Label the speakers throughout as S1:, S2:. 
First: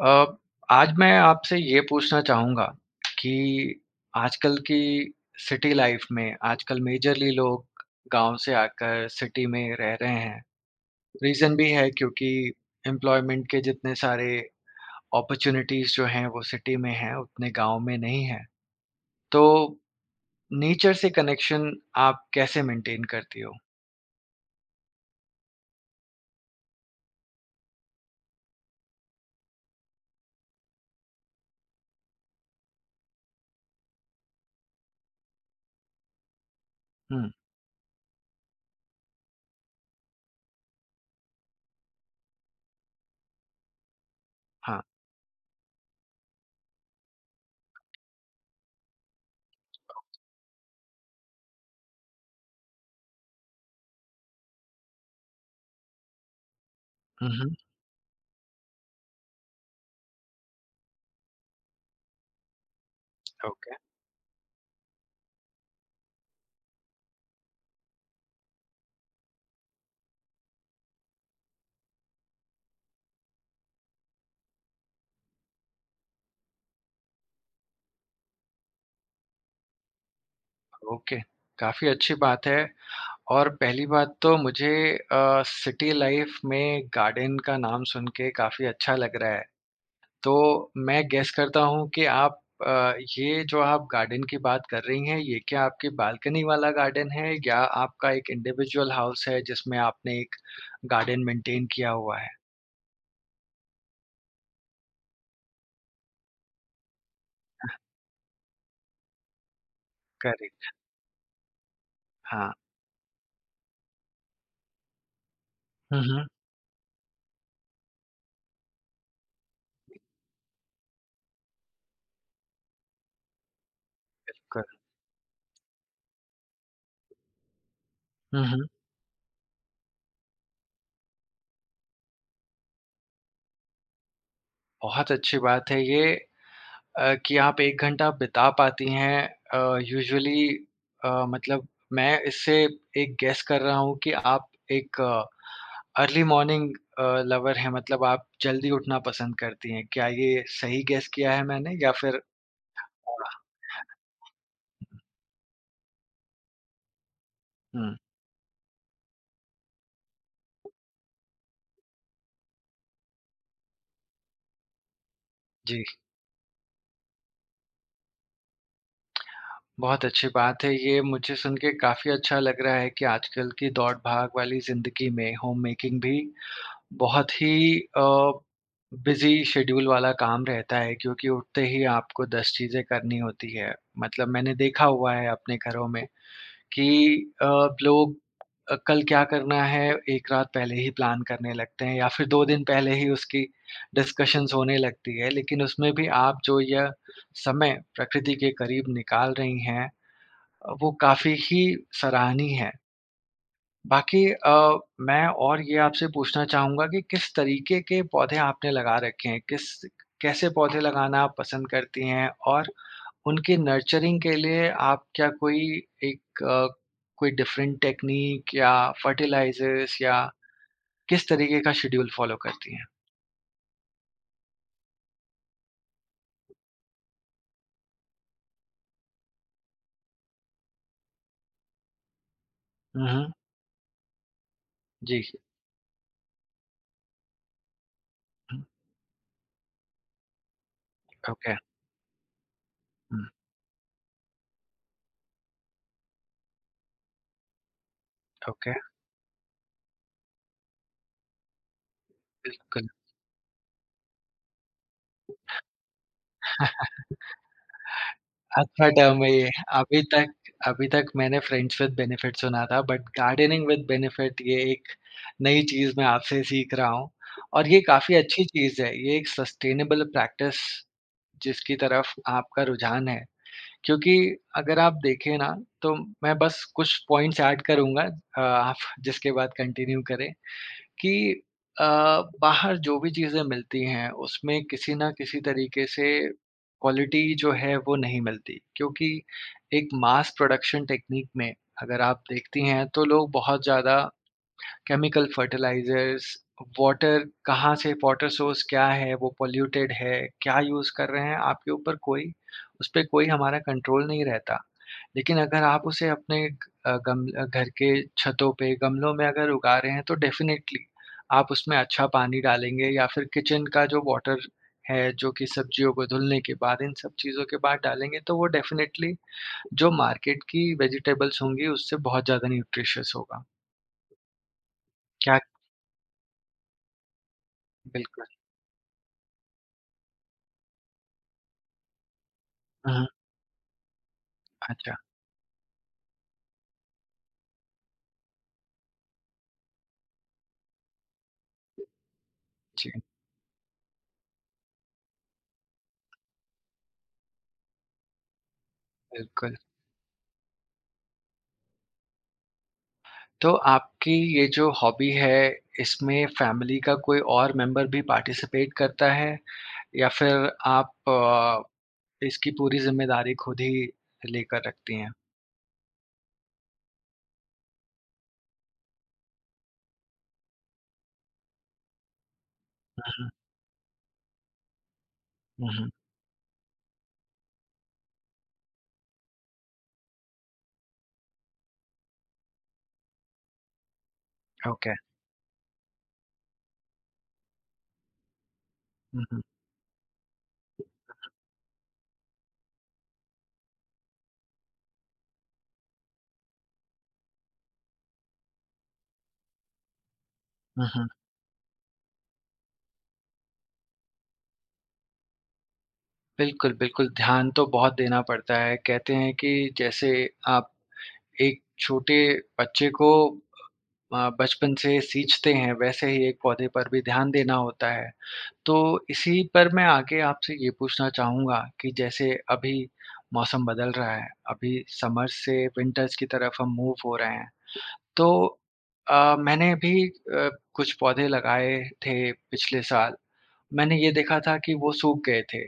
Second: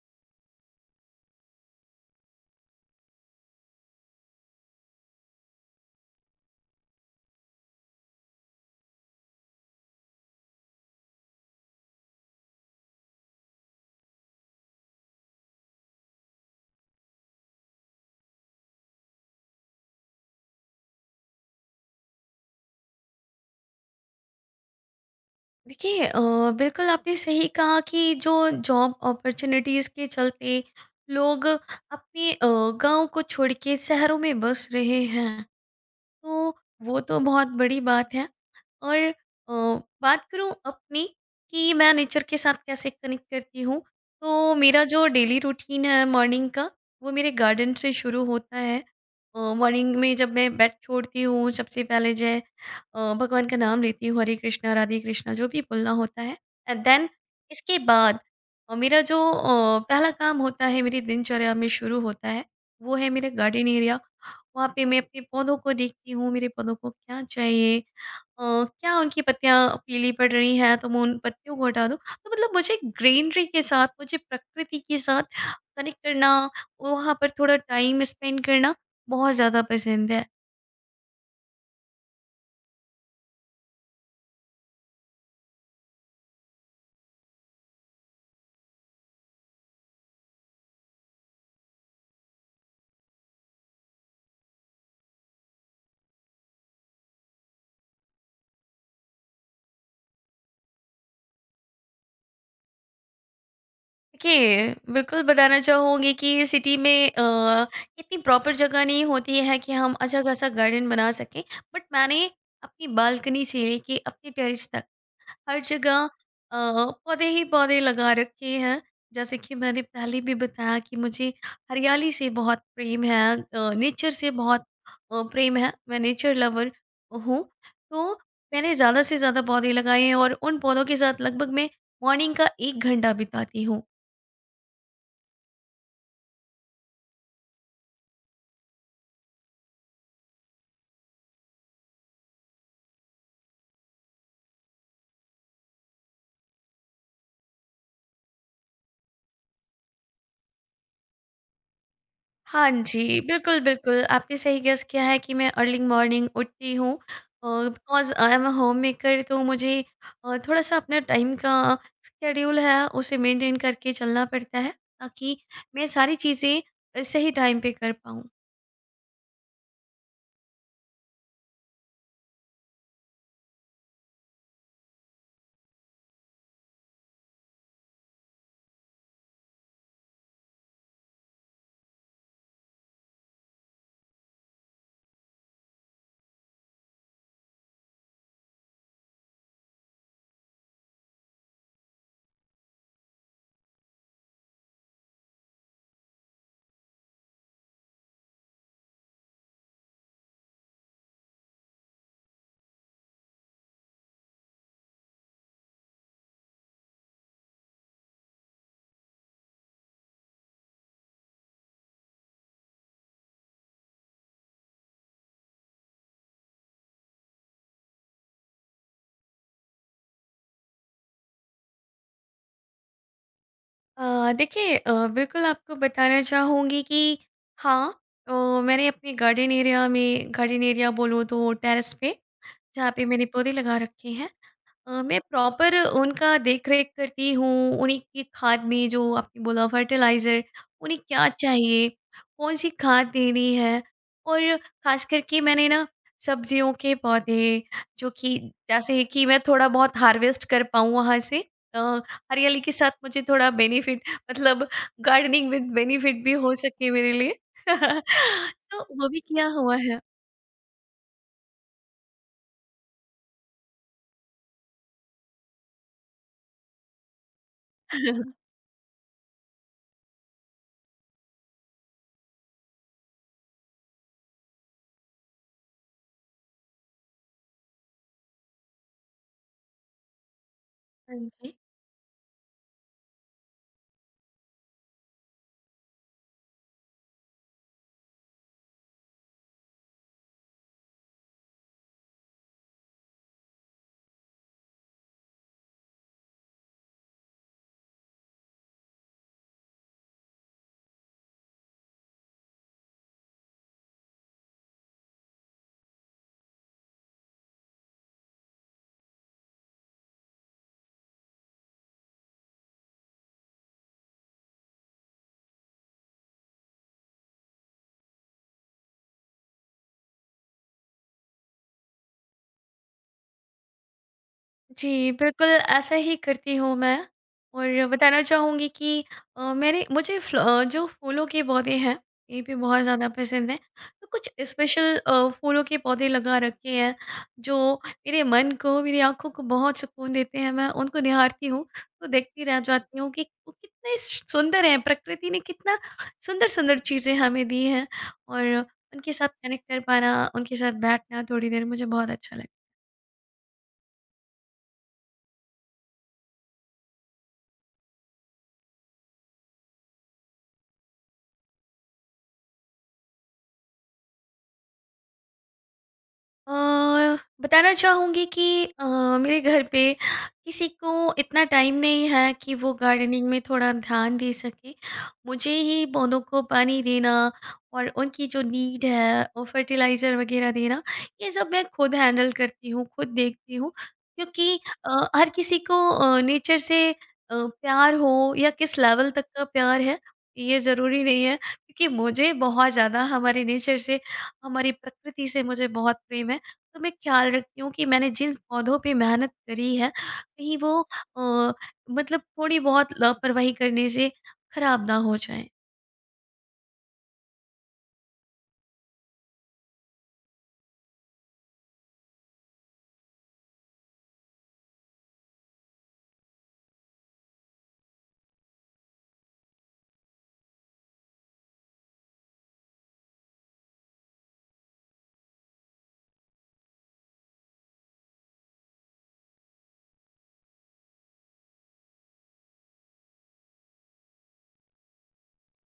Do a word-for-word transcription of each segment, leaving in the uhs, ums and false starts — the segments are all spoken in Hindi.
S1: अ, आज मैं आपसे ये पूछना चाहूँगा कि आजकल की सिटी लाइफ में आजकल मेजरली लोग गांव से आकर सिटी में रह रहे हैं। रीज़न भी है क्योंकि एम्प्लॉयमेंट के जितने सारे अपॉर्चुनिटीज़ जो हैं वो सिटी में हैं, उतने गाँव में नहीं हैं। तो नेचर से कनेक्शन आप कैसे मेंटेन करती हो?
S2: देखिए अ, बिल्कुल आपने सही कहा कि जो जॉब अपॉर्चुनिटीज़ के चलते लोग अपने अ, गांव को छोड़ के शहरों में बस रहे हैं, तो वो तो
S1: हुँ,
S2: बहुत बड़ी बात है। और अ, बात करूँ अपनी कि मैं नेचर के साथ कैसे कनेक्ट करती हूँ, तो
S1: हाँ।
S2: मेरा जो डेली रूटीन है मॉर्निंग का वो मेरे गार्डन से शुरू होता है। मॉर्निंग में जब मैं बेड छोड़ती हूँ सबसे पहले जो है अ, भगवान का नाम लेती हूँ, हरे कृष्णा राधे कृष्णा जो भी बोलना होता है। एंड देन
S1: हुँ, हुँ।
S2: इसके बाद अ, मेरा जो अ, पहला काम होता है मेरी दिनचर्या में शुरू होता है वो है मेरा गार्डन
S1: ओके,
S2: एरिया। वहाँ पे मैं अपने पौधों को देखती हूँ, मेरे पौधों को क्या चाहिए, अ, क्या उनकी पत्तियाँ पीली पड़ रही हैं तो मैं उन पत्तियों को हटा दूँ। तो मतलब मुझे ग्रीनरी के साथ, मुझे प्रकृति के साथ कनेक्ट करना, वहाँ पर थोड़ा टाइम स्पेंड करना बहुत ज़्यादा पसंद है।
S1: ओके। काफ़ी अच्छी बात है। और पहली बात तो मुझे अ, सिटी लाइफ में गार्डन का नाम सुन के काफ़ी अच्छा लग रहा है। तो मैं गेस करता हूँ कि आप अ, ये जो आप गार्डन की बात कर रही हैं, ये क्या आपकी बालकनी वाला गार्डन है या आपका एक इंडिविजुअल हाउस है जिसमें आपने एक गार्डन मेंटेन किया हुआ है?
S2: देखिए, बिल्कुल बताना चाहूँगी कि सिटी में अ, इतनी प्रॉपर जगह नहीं होती है कि हम अच्छा-खासा
S1: करेक्ट,
S2: गार्डन बना सकें। बट मैंने
S1: हाँ।
S2: अपनी बालकनी से लेके अपने टेरेस तक हर जगह
S1: हुँ, हुँ।
S2: अ, पौधे ही पौधे लगा रखे हैं। जैसे कि मैंने पहले भी बताया कि मुझे हरियाली से बहुत प्रेम है, नेचर से
S1: कर
S2: बहुत अ, प्रेम है, मैं नेचर लवर हूँ। तो
S1: हुँ, हुँ।
S2: मैंने ज़्यादा से ज़्यादा पौधे लगाए हैं और उन पौधों के साथ लगभग मैं मॉर्निंग का एक घंटा बिताती हूँ।
S1: बहुत अच्छी बात है ये। अ, कि आप एक घंटा बिता पाती हैं अ, यूजुअली, अ, मतलब मैं इससे एक गेस कर रहा हूँ कि आप एक अर्ली मॉर्निंग अ, लवर हैं, मतलब आप जल्दी उठना पसंद करती हैं। क्या ये सही गेस किया है मैंने या फिर
S2: हाँ जी,
S1: थोड़ा?
S2: बिल्कुल, बिल्कुल। आपने सही गेस किया है कि मैं अर्ली मॉर्निंग उठती हूँ और
S1: हुँ,
S2: because I am a homemaker, तो मुझे अ, थोड़ा-सा अपने टाइम का शेड्यूल है, उसे मेंटेन करके चलना पड़ता है, ताकि
S1: जी,
S2: मैं सारी चीज़ें अ, सही टाइम पे कर पाऊँ।
S1: बहुत अच्छी बात है। ये मुझे सुन के काफ़ी अच्छा लग रहा है कि आजकल की दौड़-भाग वाली ज़िंदगी में होम मेकिंग भी बहुत ही अ, बिज़ी शेड्यूल वाला काम रहता है क्योंकि उठते ही आपको दस चीज़ें करनी होती है। मतलब मैंने देखा हुआ है अपने घरों में कि अ, लोग, अ, कल क्या करना है, एक रात पहले ही प्लान करने लगते हैं या फिर दो दिन पहले ही उसकी डिस्कशंस होने लगती है। लेकिन उसमें भी आप जो यह समय प्रकृति के करीब निकाल रही हैं, अ, वो काफ़ी ही सराहनीय है। बाकी अ, मैं और ये आपसे पूछना चाहूँगा कि किस तरीके के पौधे आपने लगा रखे हैं? किस कैसे पौधे लगाना आप पसंद करती हैं? और उनकी नर्चरिंग के लिए आप क्या कोई एक अ, कोई डिफरेंट टेक्नीक या फर्टिलाइज़र्स या किस तरीके का शेड्यूल फ़ॉलो करती हैं?
S2: अ, देखिए अ, बिल्कुल आपको बताना चाहूँगी कि हाँ अ, मैंने अपने गार्डन एरिया में, गार्डन एरिया बोलूँ तो टेरेस पे, जहाँ पे
S1: हुँ,
S2: मैंने
S1: हुँ।
S2: पौधे लगा रखे हैं अ, मैं
S1: जी।
S2: प्रॉपर उनका देख-रेख करती हूँ, उन्हीं की
S1: हुँ,
S2: खाद में जो आपने बोला फर्टिलाइज़र, उन्हें क्या
S1: ओके।
S2: चाहिए, कौन-सी खाद
S1: हुँ,
S2: देनी है। और ख़ास करके मैंने ना सब्जियों के पौधे, जो कि
S1: ओके,
S2: जैसे कि मैं थोड़ा बहुत हार्वेस्ट कर पाऊँ वहाँ से, अ, हरियाली के
S1: बिल्कुल।
S2: साथ मुझे थोड़ा बेनिफिट, मतलब गार्डनिंग विद बेनिफिट भी हो सके मेरे लिए। तो
S1: अच्छा
S2: वो भी
S1: टर्म है
S2: किया
S1: ये।
S2: हुआ है।
S1: अभी तक अभी तक मैंने फ्रेंड्स विद बेनिफिट सुना था, बट गार्डनिंग विद बेनिफिट ये एक नई चीज़ मैं आपसे सीख रहा हूँ और ये काफ़ी अच्छी चीज़ है। ये एक सस्टेनेबल प्रैक्टिस जिसकी तरफ आपका रुझान है। क्योंकि अगर आप देखें ना, तो मैं बस कुछ पॉइंट्स ऐड करूँगा, अ, आप जिसके बाद कंटिन्यू करें।
S2: हाँ
S1: कि
S2: जी।
S1: अ, बाहर जो भी चीज़ें मिलती हैं, उसमें किसी न किसी तरीके से क्वालिटी जो है वो नहीं मिलती। क्योंकि एक मास प्रोडक्शन टेक्नीक में अगर आप देखती हैं तो लोग बहुत ज़्यादा केमिकल फर्टिलाइज़र्स, वाटर, कहाँ से वाटर सोर्स क्या है, वो पॉल्यूटेड है, क्या यूज़ कर रहे हैं, आपके ऊपर कोई उसपे कोई हमारा कंट्रोल नहीं रहता। लेकिन अगर आप उसे अपने अ, गम अ, घर के छतों पे, गमलों में अगर उगा रहे हैं तो डेफ़िनेटली आप उसमें अच्छा पानी डालेंगे या फिर किचन का जो वाटर है, जो कि सब्जियों को धुलने के बाद, इन सब चीज़ों के बाद डालेंगे, तो वो डेफ़िनेटली जो मार्केट की वेजिटेबल्स होंगी उससे बहुत ज़्यादा न्यूट्रिशियस होगा।
S2: जी,
S1: क्या
S2: बिल्कुल ऐसा ही करती हूँ मैं। और बताना
S1: बिल्कुल।
S2: चाहूँगी कि अ, मेरे मुझे फ्ल अ, जो फूलों के पौधे हैं, ये भी बहुत ज़्यादा पसंद हैं। तो कुछ
S1: अच्छा,
S2: स्पेशल अ, फूलों के पौधे लगा रखे हैं, जो मेरे मन को, मेरी आँखों को बहुत सुकून देते हैं। मैं उनको निहारती हूँ, तो देखती रह
S1: जी,
S2: जाती हूँ कि वो कितने सुंदर हैं, प्रकृति ने कितना सुंदर-सुंदर चीज़ें हमें दी हैं और उनके साथ
S1: बिल्कुल।
S2: कनेक्ट कर पाना, उनके साथ बैठना थोड़ी देर मुझे बहुत अच्छा लग।
S1: तो आपकी ये जो हॉबी है, इसमें फैमिली का कोई और मेंबर भी पार्टिसिपेट करता है या फिर आप अ, इसकी पूरी ज़िम्मेदारी खुद ही लेकर रखती हैं?
S2: अ, बताना चाहूँगी कि अ, मेरे घर पे किसी को इतना टाइम नहीं है कि वो
S1: हुँ,
S2: गार्डनिंग
S1: हुँ।
S2: में थोड़ा ध्यान दे सके। मुझे
S1: हुँ,
S2: ही
S1: हुँ।
S2: पौधों को पानी देना और उनकी जो नीड है और फर्टिलाइज़र वग़ैरह देना, ये सब मैं खुद हैंडल करती हूँ, खुद देखती हूँ। क्योंकि
S1: ओके।
S2: अ, हर किसी को अ, नेचर से अ, प्यार हो या किस लेवल तक
S1: हुँ, हुँ।
S2: का प्यार है, ये ज़रूरी नहीं है। क्योंकि मुझे बहुत ज़्यादा हमारे नेचर से, हमारी प्रकृति से मुझे बहुत प्रेम है। तो मैं ख्याल रखती हूँ कि मैंने जिन पौधों पे मेहनत करी है, कहीं वो
S1: हुँ, हुँ।
S2: अ, मतलब थोड़ी बहुत लापरवाही करने से खराब ना हो जाए।
S1: बिल्कुल, बिल्कुल, ध्यान तो बहुत देना पड़ता है। कहते हैं कि जैसे आप एक छोटे बच्चे को अ, बचपन से सींचते हैं, वैसे ही एक पौधे पर भी ध्यान देना होता है। तो इसी पर मैं आगे आपसे ये पूछना चाहूँगा कि जैसे अभी मौसम बदल रहा है, अभी समर से विंटर्स की तरफ हम मूव हो रहे हैं। तो अ, मैंने भी अ, कुछ पौधे लगाए थे पिछले साल। मैंने ये देखा था कि वो सूख गए थे।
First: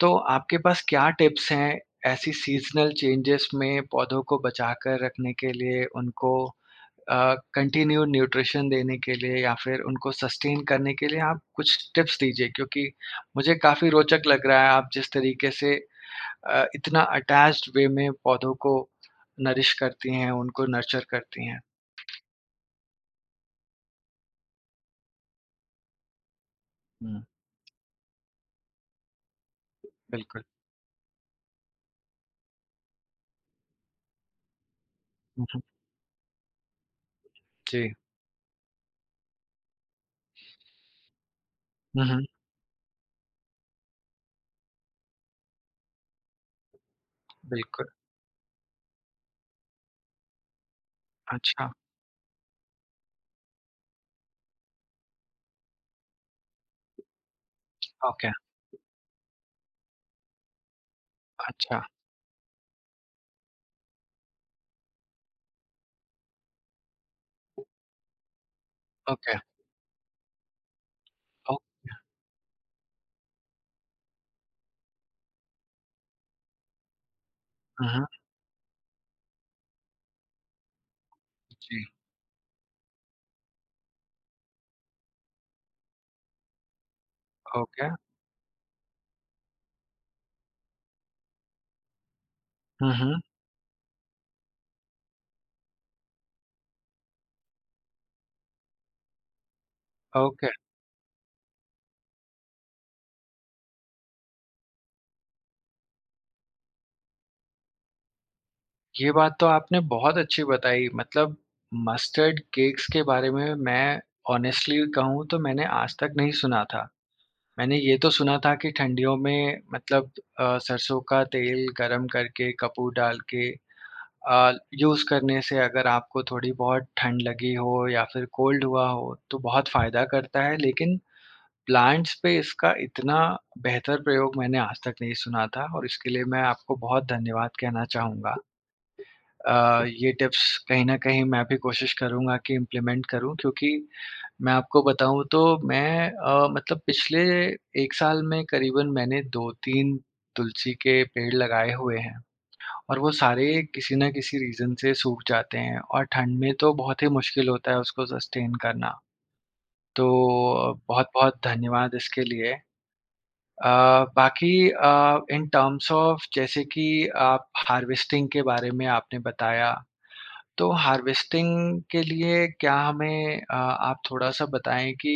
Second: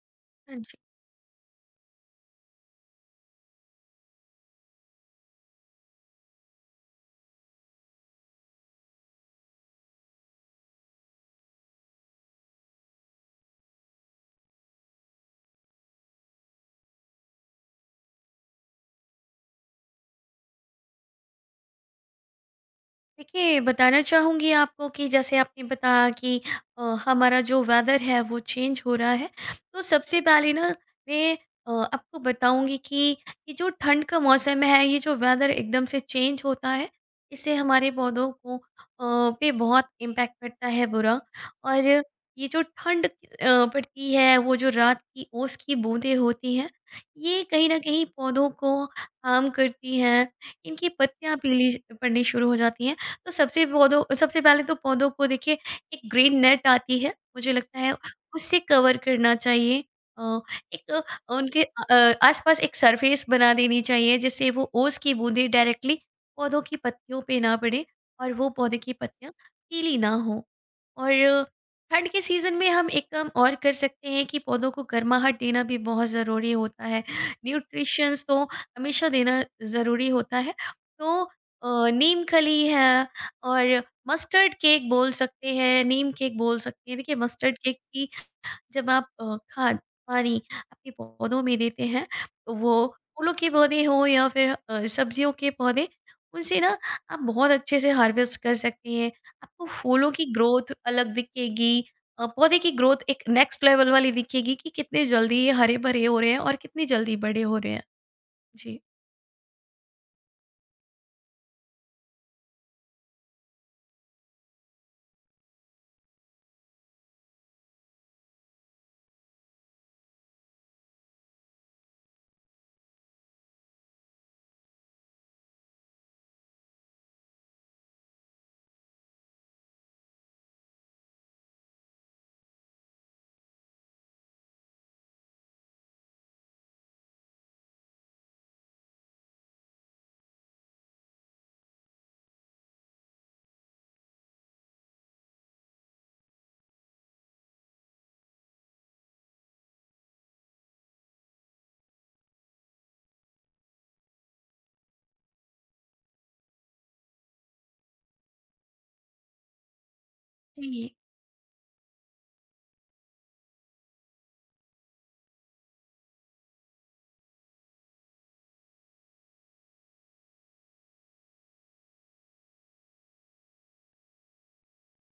S1: तो आपके पास क्या टिप्स हैं ऐसी सीज़नल चेंजेस में पौधों को बचाकर रखने के लिए, उनको अ, कंटिन्यू न्यूट्रिशन देने के लिए या फिर उनको सस्टेन करने के लिए? आप कुछ टिप्स दीजिए क्योंकि मुझे काफ़ी रोचक लग रहा है आप जिस तरीके से अ, इतना अटैच्ड वे में पौधों को नरिश करती हैं, उनको नर्चर करती हैं।
S2: देखिए, बताना चाहूँगी आपको कि जैसे आपने बताया कि अ,
S1: हुँ,
S2: हमारा जो वेदर है वो चेंज हो रहा है। तो सबसे
S1: बिल्कुल।
S2: पहले ना मैं अ, आपको बताऊँगी कि ये जो ठंड का मौसम है, ये जो
S1: हुँ,
S2: वेदर
S1: हुँ,
S2: एकदम से चेंज होता है, इससे हमारे
S1: जी।
S2: पौधों को अ, पे बहुत इम्पैक्ट पड़ता है बुरा। और
S1: हुँ, हुँ,
S2: ये जो ठंड अ, पड़ती है, वो जो रात की ओस की बूँदें होती हैं, ये कहीं न
S1: बिल्कुल।
S2: कहीं पौधों को हार्म करती हैं। इनकी पत्तियाँ
S1: अच्छा,
S2: पीली पड़नी शुरू हो जाती हैं। तो सबसे पौधों सबसे पहले तो पौधों को देखिए एक ग्रीन नेट आती है, मुझे लगता है
S1: ओके,
S2: उससे कवर करना चाहिए। अ, एक उनके अ उनके
S1: अच्छा,
S2: अ, आस-पास एक सरफेस बना देनी चाहिए जिससे वो ओस की बूँदें डायरेक्टली पौधों की पत्तियों पे ना पड़े और वो पौधे की पत्तियाँ
S1: ओके,
S2: गीली ना हो। और
S1: ओ
S2: ठंड के सीज़न में हम एक काम और कर सकते हैं कि पौधों को गर्माहट देना भी बहुत ज़रूरी होता है।
S1: हुँ, हुँ,
S2: न्यूट्रिशंस तो हमेशा देना ज़रूरी होता है। तो
S1: जी,
S2: अ, नीम खली है और मस्टर्ड केक बोल सकते हैं, नीम केक बोल सकते हैं। देखिए मस्टर्ड केक
S1: ओके।
S2: की, जब आप अ, खाद पानी अपने पौधों में देते हैं, तो वो
S1: हुँ, हुँ,
S2: फूलों के पौधे हों या फिर अ, सब्जियों के पौधे, उनसे ना आप बहुत अच्छे से हार्वेस्ट कर सकते हैं। आपको फूलों की
S1: ओके।
S2: ग्रोथ अलग दिखेगी, अ, पौधे की ग्रोथ एक नेक्स्ट लेवल वाली दिखेगी कि कितने जल्दी ये हरे-भरे हो रहे हैं और कितनी जल्दी बड़े हो रहे हैं।
S1: ये बात तो आपने बहुत अच्छी बताई, मतलब मस्टर्ड केक्स के बारे में मैं ऑनेस्टली कहूँ तो मैंने आज तक नहीं सुना था। मैंने ये तो सुना था कि ठंडियों में मतलब अ, सरसों का तेल गरम करके, कपूर डाल के अ, यूज़ करने से अगर आपको थोड़ी बहुत ठंड लगी हो या फिर कोल्ड हुआ हो तो बहुत फ़ायदा करता है। लेकिन प्लांट्स पे इसका इतना बेहतर प्रयोग मैंने आज तक नहीं सुना था और इसके लिए मैं आपको बहुत धन्यवाद कहना चाहूँगा। अ, ये टिप्स कहीं न कहीं मैं भी कोशिश करूँगा कि इम्प्लीमेंट करूँ, क्योंकि मैं आपको बताऊँ तो मैं, अ, मतलब पिछले एक साल में करीबन मैंने दो तीन तुलसी के पेड़ लगाए हुए हैं और वो सारे किसी न किसी रीज़न से सूख जाते हैं, और ठंड में तो बहुत ही मुश्किल होता है उसको सस्टेन करना। तो
S2: जी।
S1: बहुत-बहुत धन्यवाद इसके लिए। अ, बाकी अ, इन टर्म्स ऑफ जैसे कि आप हार्वेस्टिंग के बारे में आपने बताया, तो हार्वेस्टिंग के लिए क्या हमें, अ, आप थोड़ा-सा बताएँ कि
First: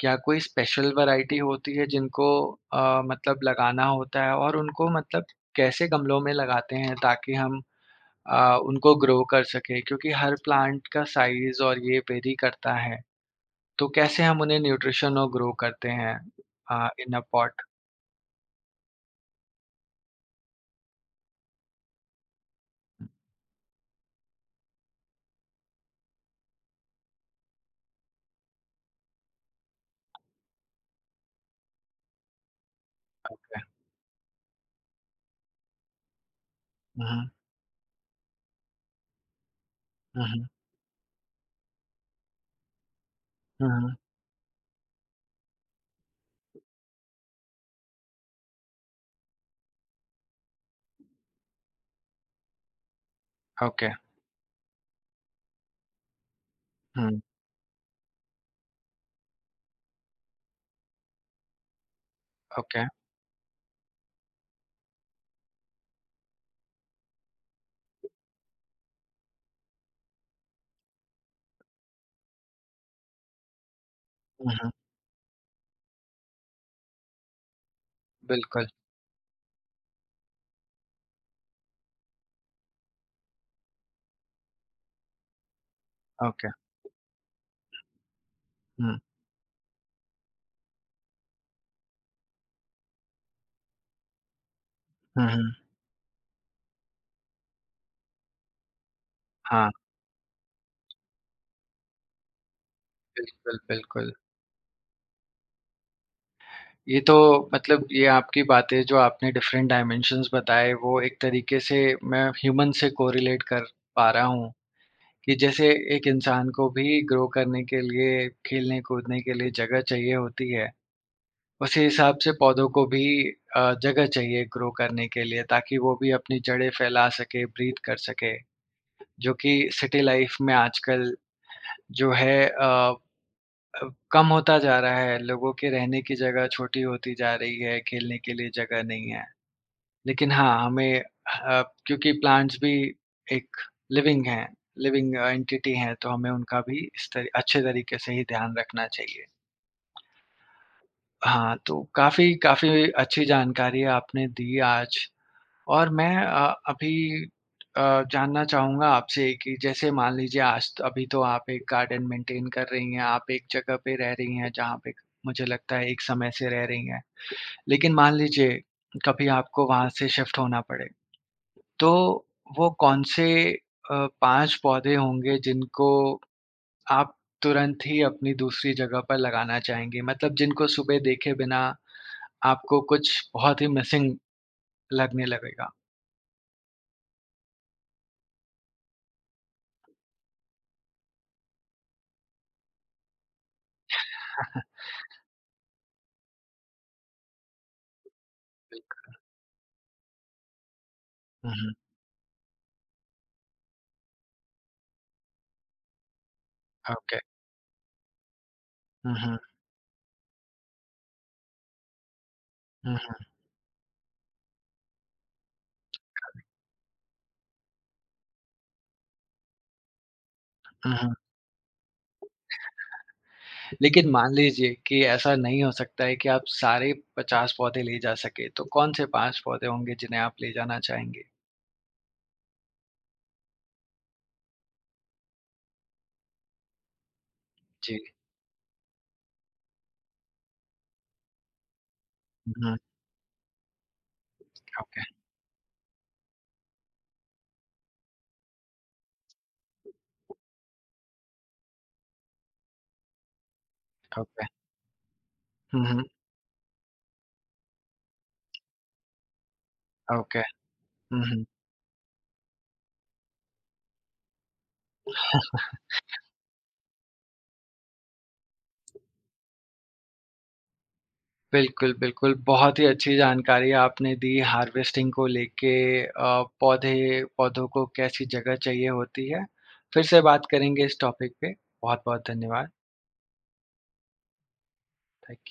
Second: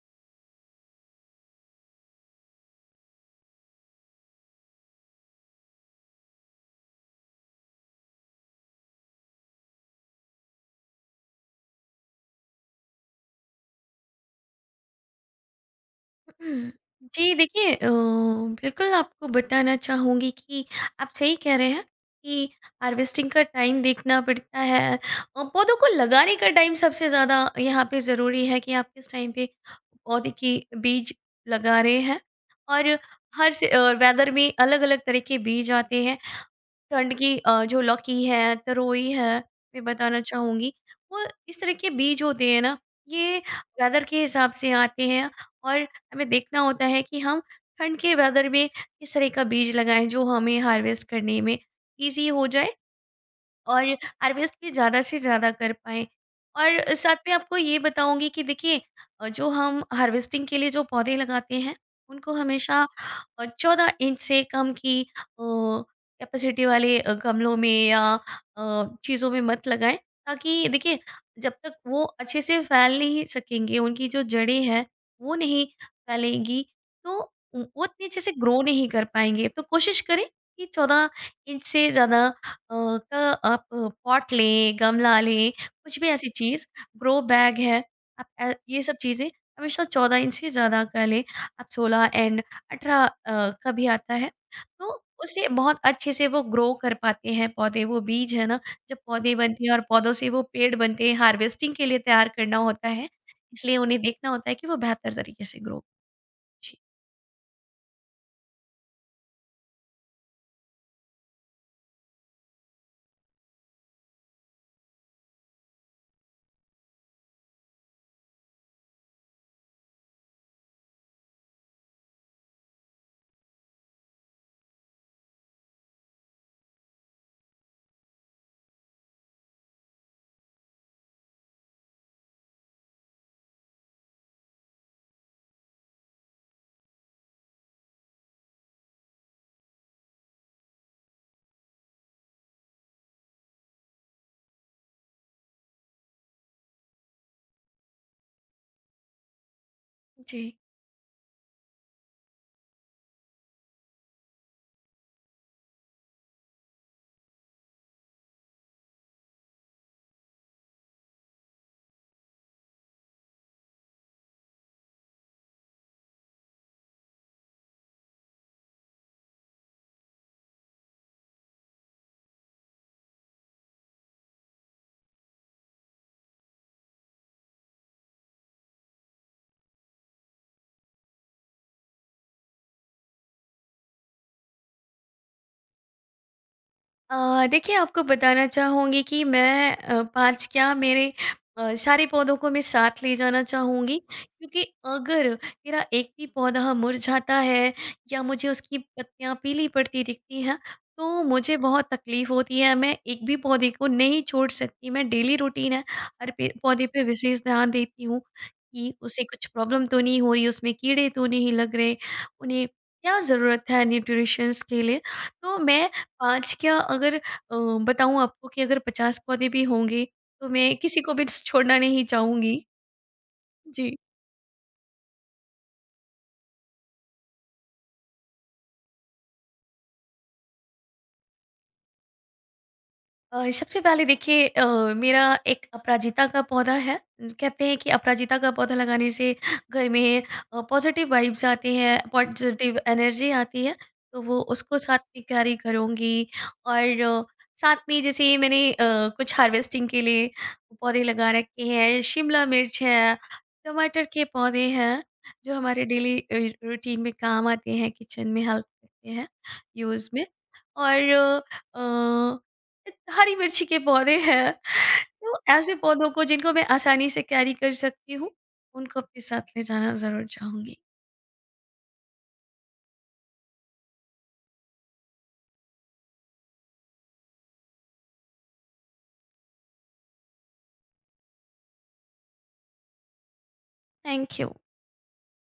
S1: क्या कोई स्पेशल वैरायटी होती है जिनको अ, मतलब लगाना होता है, और उनको मतलब कैसे गमलों में लगाते हैं ताकि हम अ, उनको ग्रो कर सकें? क्योंकि हर प्लांट का साइज़ और ये वेरी करता है, तो कैसे हम उन्हें न्यूट्रिशन और ग्रो करते हैं
S2: हुँ।
S1: अ, इन अ
S2: जी,
S1: पॉट?
S2: देखिए अ, बिल्कुल आपको बताना चाहूँगी कि आप सही कह रहे हैं कि हार्वेस्टिंग का टाइम देखना पड़ता है। अ, पौधों को लगाने का टाइम सबसे ज़्यादा यहाँ पे ज़रूरी है कि आप किस टाइम पे पौधे के बीज लगा रहे हैं। और हर से अ, वेदर में अलग-अलग तरह के बीज आते हैं। ठंड
S1: हुँ,
S2: की अ, जो लौकी है, तरोई है, मैं बताना
S1: हुँ, हुँ,
S2: चाहूँगी। वो इस तरह के बीज होते हैं ना, ये
S1: हुँ, हुँ,
S2: वेदर के हिसाब से आते हैं और हमें देखना होता है कि हम ठंड के वेदर में किस तरह का बीज लगाएँ, जो हमें हार्वेस्ट करने में ईज़ी हो जाए और
S1: ओके,
S2: हार्वेस्ट भी ज़्यादा से ज़्यादा कर पाएँ। और साथ
S1: हुँ,
S2: में आपको ये बताऊँगी कि देखिए अ, जो हम हार्वेस्टिंग के लिए जो पौधे लगाते हैं, उनको हमेशा
S1: ओके,
S2: अ, चौदह इंच से कम की अ, कैपेसिटी वाले अ, गमलों में या अ, चीज़ों में मत लगाएँ। ताकि देखिए, जब तक वो अच्छे से फैल नहीं सकेंगे, उनकी जो
S1: हुँ,
S2: जड़ें
S1: हुँ,
S2: हैं, वो नहीं फैलेंगी, तो उ वो इतने अच्छे से ग्रो
S1: बिल्कुल,
S2: नहीं कर पाएँगे। तो कोशिश करें कि चौदह इंच से ज़्यादा अ, का आप पॉट लें, गमला लें, कुछ भी ऐसी
S1: ओके,
S2: चीज़, ग्रो बैग है, आप अ, ये सब
S1: हुँ,
S2: चीज़ें हमेशा चौदह इंच से ज़्यादा का लें। आप सोलह एंड अठारह अ, का भी आता है, तो
S1: हुँ, हुँ,
S2: उससे बहुत अच्छे से वो ग्रो कर पाते हैं पौधे। वो बीज है ना, जब पौधे बनते
S1: हाँ।
S2: हैं और पौधों से वो पेड़ बनते हैं, हार्वेस्टिंग के लिए तैयार करना होता है,
S1: बिल्कुल,
S2: इसलिए उन्हें
S1: बिल्कुल।
S2: देखना होता है कि वो बेहतर तरीके से ग्रो। जी।
S1: ये तो, मतलब ये आपकी बातें जो आपने डिफरेंट डायमेंशंस बताए, वो एक तरीके से मैं ह्यूमन से कोरिलेट कर पा रहा हूँ, कि जैसे एक इंसान को भी ग्रो करने के लिए, खेलने-कूदने के लिए जगह चाहिए होती है, उसी हिसाब से पौधों को भी अ, जगह चाहिए ग्रो करने के लिए ताकि वो भी अपनी जड़ें फैला सके, ब्रीथ कर सके, जो कि सिटी लाइफ में आजकल जो है अ अब कम होता जा रहा है, लोगों के रहने की जगह छोटी होती जा रही है, खेलने के लिए जगह नहीं है। लेकिन हाँ, हमें अ, क्योंकि प्लांट्स भी एक लिविंग हैं, लिविंग एंटिटी हैं, तो हमें उनका भी इस तरी अच्छे तरीके से ही ध्यान रखना चाहिए।
S2: जी।
S1: हाँ, तो काफ़ी काफ़ी अच्छी जानकारी आपने दी आज। और मैं अ, अभी अ, जानना चाहूँगा आपसे कि जैसे मान लीजिए आज त अभी तो आप एक गार्डन मेंटेन कर रही हैं, आप एक जगह पे रह रही हैं जहाँ पे मुझे लगता है एक समय से रह रही हैं। लेकिन मान लीजिए कभी आपको वहाँ से शिफ्ट होना पड़े, तो वो कौन-से अ, पाँच पौधे होंगे जिनको आप तुरंत ही अपनी दूसरी जगह पर लगाना चाहेंगे? मतलब जिनको सुबह देखे बिना आपको कुछ बहुत ही मिसिंग लगने लगेगा।
S2: अ, देखिए आपको बताना चाहूँगी कि मैं अ, पाँच क्या, मेरे अ, सारे पौधों को मैं साथ ले जाना चाहूँगी, क्योंकि अगर मेरा एक भी पौधा मुरझाता है या मुझे उसकी पत्तियाँ पीली पड़ती दिखती हैं, तो
S1: हुँ,
S2: मुझे
S1: हुँ।
S2: बहुत तकलीफ़ होती है। मैं एक भी पौधे को नहीं छोड़ सकती, मैं डेली रूटीन है, हर पे पौधे पे
S1: ओके।
S2: विशेष ध्यान देती हूँ कि
S1: हुँ,
S2: उसे
S1: हुँ।
S2: कुछ प्रॉब्लम तो नहीं हो रही, उसमें कीड़े तो नहीं लग रहे, उन्हें
S1: हुँ,
S2: क्या
S1: हुँ,
S2: ज़रूरत है न्यूट्रिशंस के लिए। तो मैं पाँच क्या, अगर अ, बताऊँ आपको, कि अगर पचास पौधे भी होंगे, तो मैं
S1: हुँ,
S2: किसी को
S1: हुँ।
S2: भी छोड़ना नहीं चाहूँगी। जी।
S1: लेकिन मान लीजिए कि ऐसा नहीं हो सकता है कि आप सारे पचास पौधे ले जा सकें, तो कौन-से पाँच पौधे होंगे जिन्हें आप ले जाना चाहेंगे?
S2: अ, सबसे पहले देखिए अ, मेरा एक अपराजिता का पौधा है, कहते हैं कि
S1: जी।
S2: अपराजिता का पौधा लगाने से घर में पॉजिटिव वाइब्स आते हैं,
S1: हुँ,
S2: पॉजिटिव एनर्जी आती है, तो वो उसको साथ
S1: ओके,
S2: में कैरी करूँगी। और अ, साथ में जैसे मैंने अ, कुछ हार्वेस्टिंग के लिए पौधे लगा रखे हैं, शिमला मिर्च है, टमाटर के
S1: ओके।
S2: पौधे हैं, जो हमारे
S1: हुँ, हुँ,
S2: डेली रूटीन में काम आते हैं, किचन में हेल्प करते हैं, यूज़ में।
S1: ओके।
S2: और
S1: हुँ, हुँ।
S2: अ, हरी मिर्ची के पौधे हैं, तो ऐसे पौधों को जिनको मैं आसानी से कैरी कर सकती हूँ, उनको अपने साथ ले जाना ज़रूर चाहूँगी।
S1: बिल्कुल, बिल्कुल, बहुत ही अच्छी जानकारी आपने दी हार्वेस्टिंग को लेके, अ, पौधे पौधों को कैसी जगह चाहिए होती है। फिर से बात करेंगे इस टॉपिक पे। बहुत-बहुत धन्यवाद।
S2: Thank you.
S1: Thank you.